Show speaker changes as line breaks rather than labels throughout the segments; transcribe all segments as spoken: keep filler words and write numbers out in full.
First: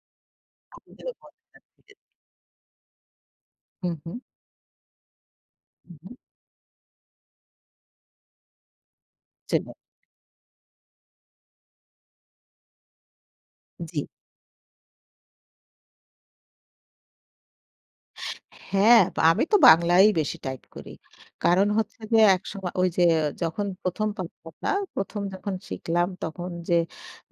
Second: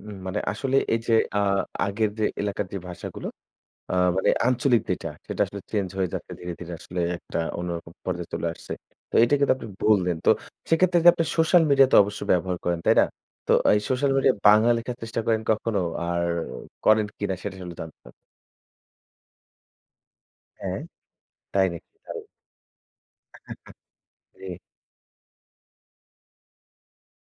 উম! মানে আসলে এই যে আ
[unintelligible]
আগের যে এলাকার যে ভাষাগুলো
হু,
আ
হু।
মানে আঞ্চলিক যেটা সেটা আসলে চেঞ্জ
হু,
হয়ে
হু।
যাচ্ছে ধীরে, ধীরে, আসলে এক টা অন্যরকম পর্যায়ে চলে আসছে। তো এটা কিন্তু আপনি
[unintelligible]
বললেন। তো সেক্ষেত্রে যে আপনি সোশ্যাল মিডিয়া তো অবশ্যই ব্যবহার করেন তাই না? তো এই
জ্বী।
সোশ্যাল মিডিয়া বাংলা লেখার চেষ্টা করেন কখনো? আর করেন কিনা সেটা আসলে জানতে চা
হ্যাঁ, তো আমি তো বাংলায় বেশি টাইপ
হ্যাঁ,
করি।
তাই
কারণ
নাকি
হচ্ছে যে
ভাই।
একসম ওই যে যখন প্রথম
জি।
[unintelligible] প্রথম যখন শিখলাম। তখন যে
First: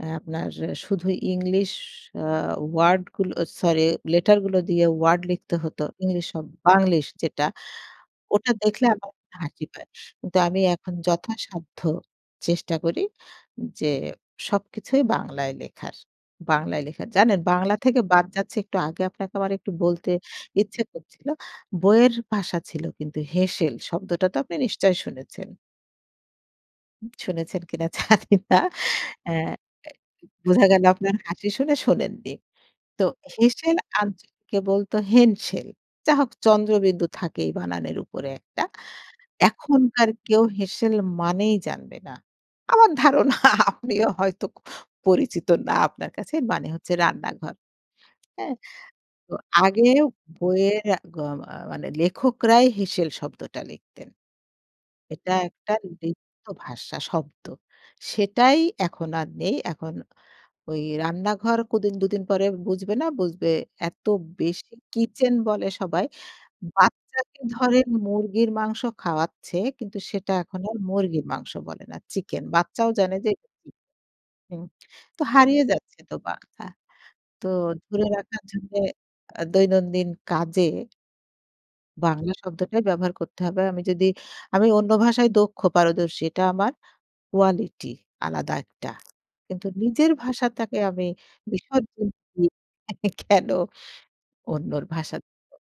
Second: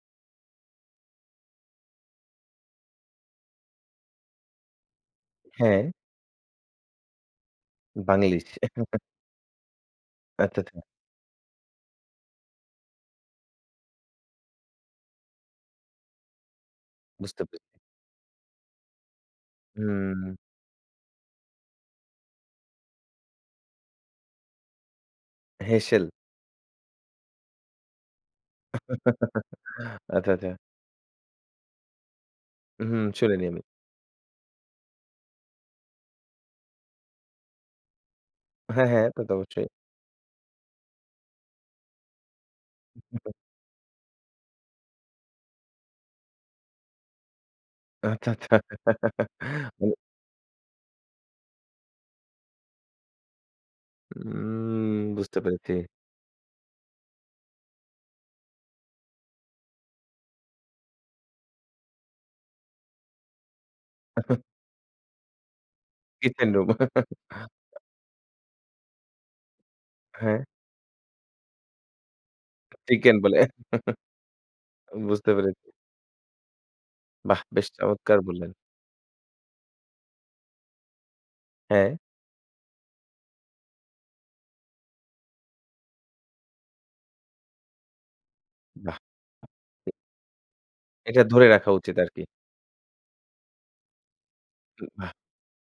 অ্যা আপনার শুধু ইংলিশ অ্যা ওয়ার্ড গুলো সরি লেটার গুলো দিয়ে ওয়ার্ড লিখতে হত।
হ্যাঁ।
ইংলিশ শব বাংলিশ যেটা।
বাংলিশ।
ওটা দেখলে আমার হাসি পায়। কিন্তু আমি
আচ্ছা, আচ্ছা।
এখন যথাসাধ্য চেষ্টা করি যে, সবকিছুই বাংলায় লেখার। বাংলায় লেখার। জানেন
বুঝতে পে
বাংলা থেকে বাদ যাচ্ছি একটু আগে আপনাকে আমার একটু বলতে
হুম।
ইচ্ছে করছিল। বইয়ের ভাষা ছিল কিন্তু হেঁসেল শব্দটা তো আপনি নিশ্চয়ই শুনেছেন।
হেঁসেল।
শুনেছেন কিনা জানি না এ্যা
আচ্ছা, আচ্ছা।
বোঝা গেল আপনার হাসি শুনে শোনেন নি।
হুম
তো
শুনি নি আমি।
হেঁসেল আঞ্চলিকে বলত হেনসেল। যা হোক চন্দ্রবিন্দু থাকেই বানানের উপরে একটা।
হ্যাঁ হ্যাঁ, তা তো অবশ্যই।
এখনকার কেউ হেঁসেল মানেই জানবে না আমার
[unintelligible]
ধারণা আপনিও হয়তো পরিচিত না আপনার কাছে মানে হচ্ছে রান্নাঘর।
আচ্ছা, আচ্ছা।
হ্যাঁ, তো
মানে
আগেও বইয়ের আ গ মা মানে লেখকরাই হেসেল শব্দটা লিখতেন।
উম
এটা
বুঝতে পেরেছি।
একটা লিপ্ত ভাষা শব্দ। সেটাই এখন আর নেই। এখন ওই রান্নাঘর কদিন দুদিন পরে বুঝবে না, বুঝবে এত বেশি কিচেন বলে সবাই।
Kitchen room.
বাচ্চাকে ধরেন মুরগির মাংস খাওয়াচ্ছে। কিন্তু সেটা
হ্যাঁ।
এখন আর মুরগির মাংস বলে না। চিকেন। বাচ্চাও
চিকেন
জানে যে
বলে।
[unintelligible] হুম, তো
বুঝতে
হারিয়ে
পেরেছি।
যাচ্ছে তো বাংলা।
বাহ
তো
বেশ
ধরে
চমৎকার
রাখার
বললেন।
জন্যে আ দৈনন্দিন কাজে
হ্যাঁ।
বাংলা শব্দটাই ব্যবহার করতে হবে। আমি যদি, আমি অন্য ভাষায় দক্ষ পারদর্শী এটা আমার কোয়ালিটি আলাদা একটা
বাহ!
কিন্তু
[unintelligible]
নিজের ভাষাতাকে আমি
এটা ধরে রাখা উচিত
বিসর্জন
আর কি।
[unintelligible] কেন অন্যর
উ! বাহ।
ভাষা [unintelligible]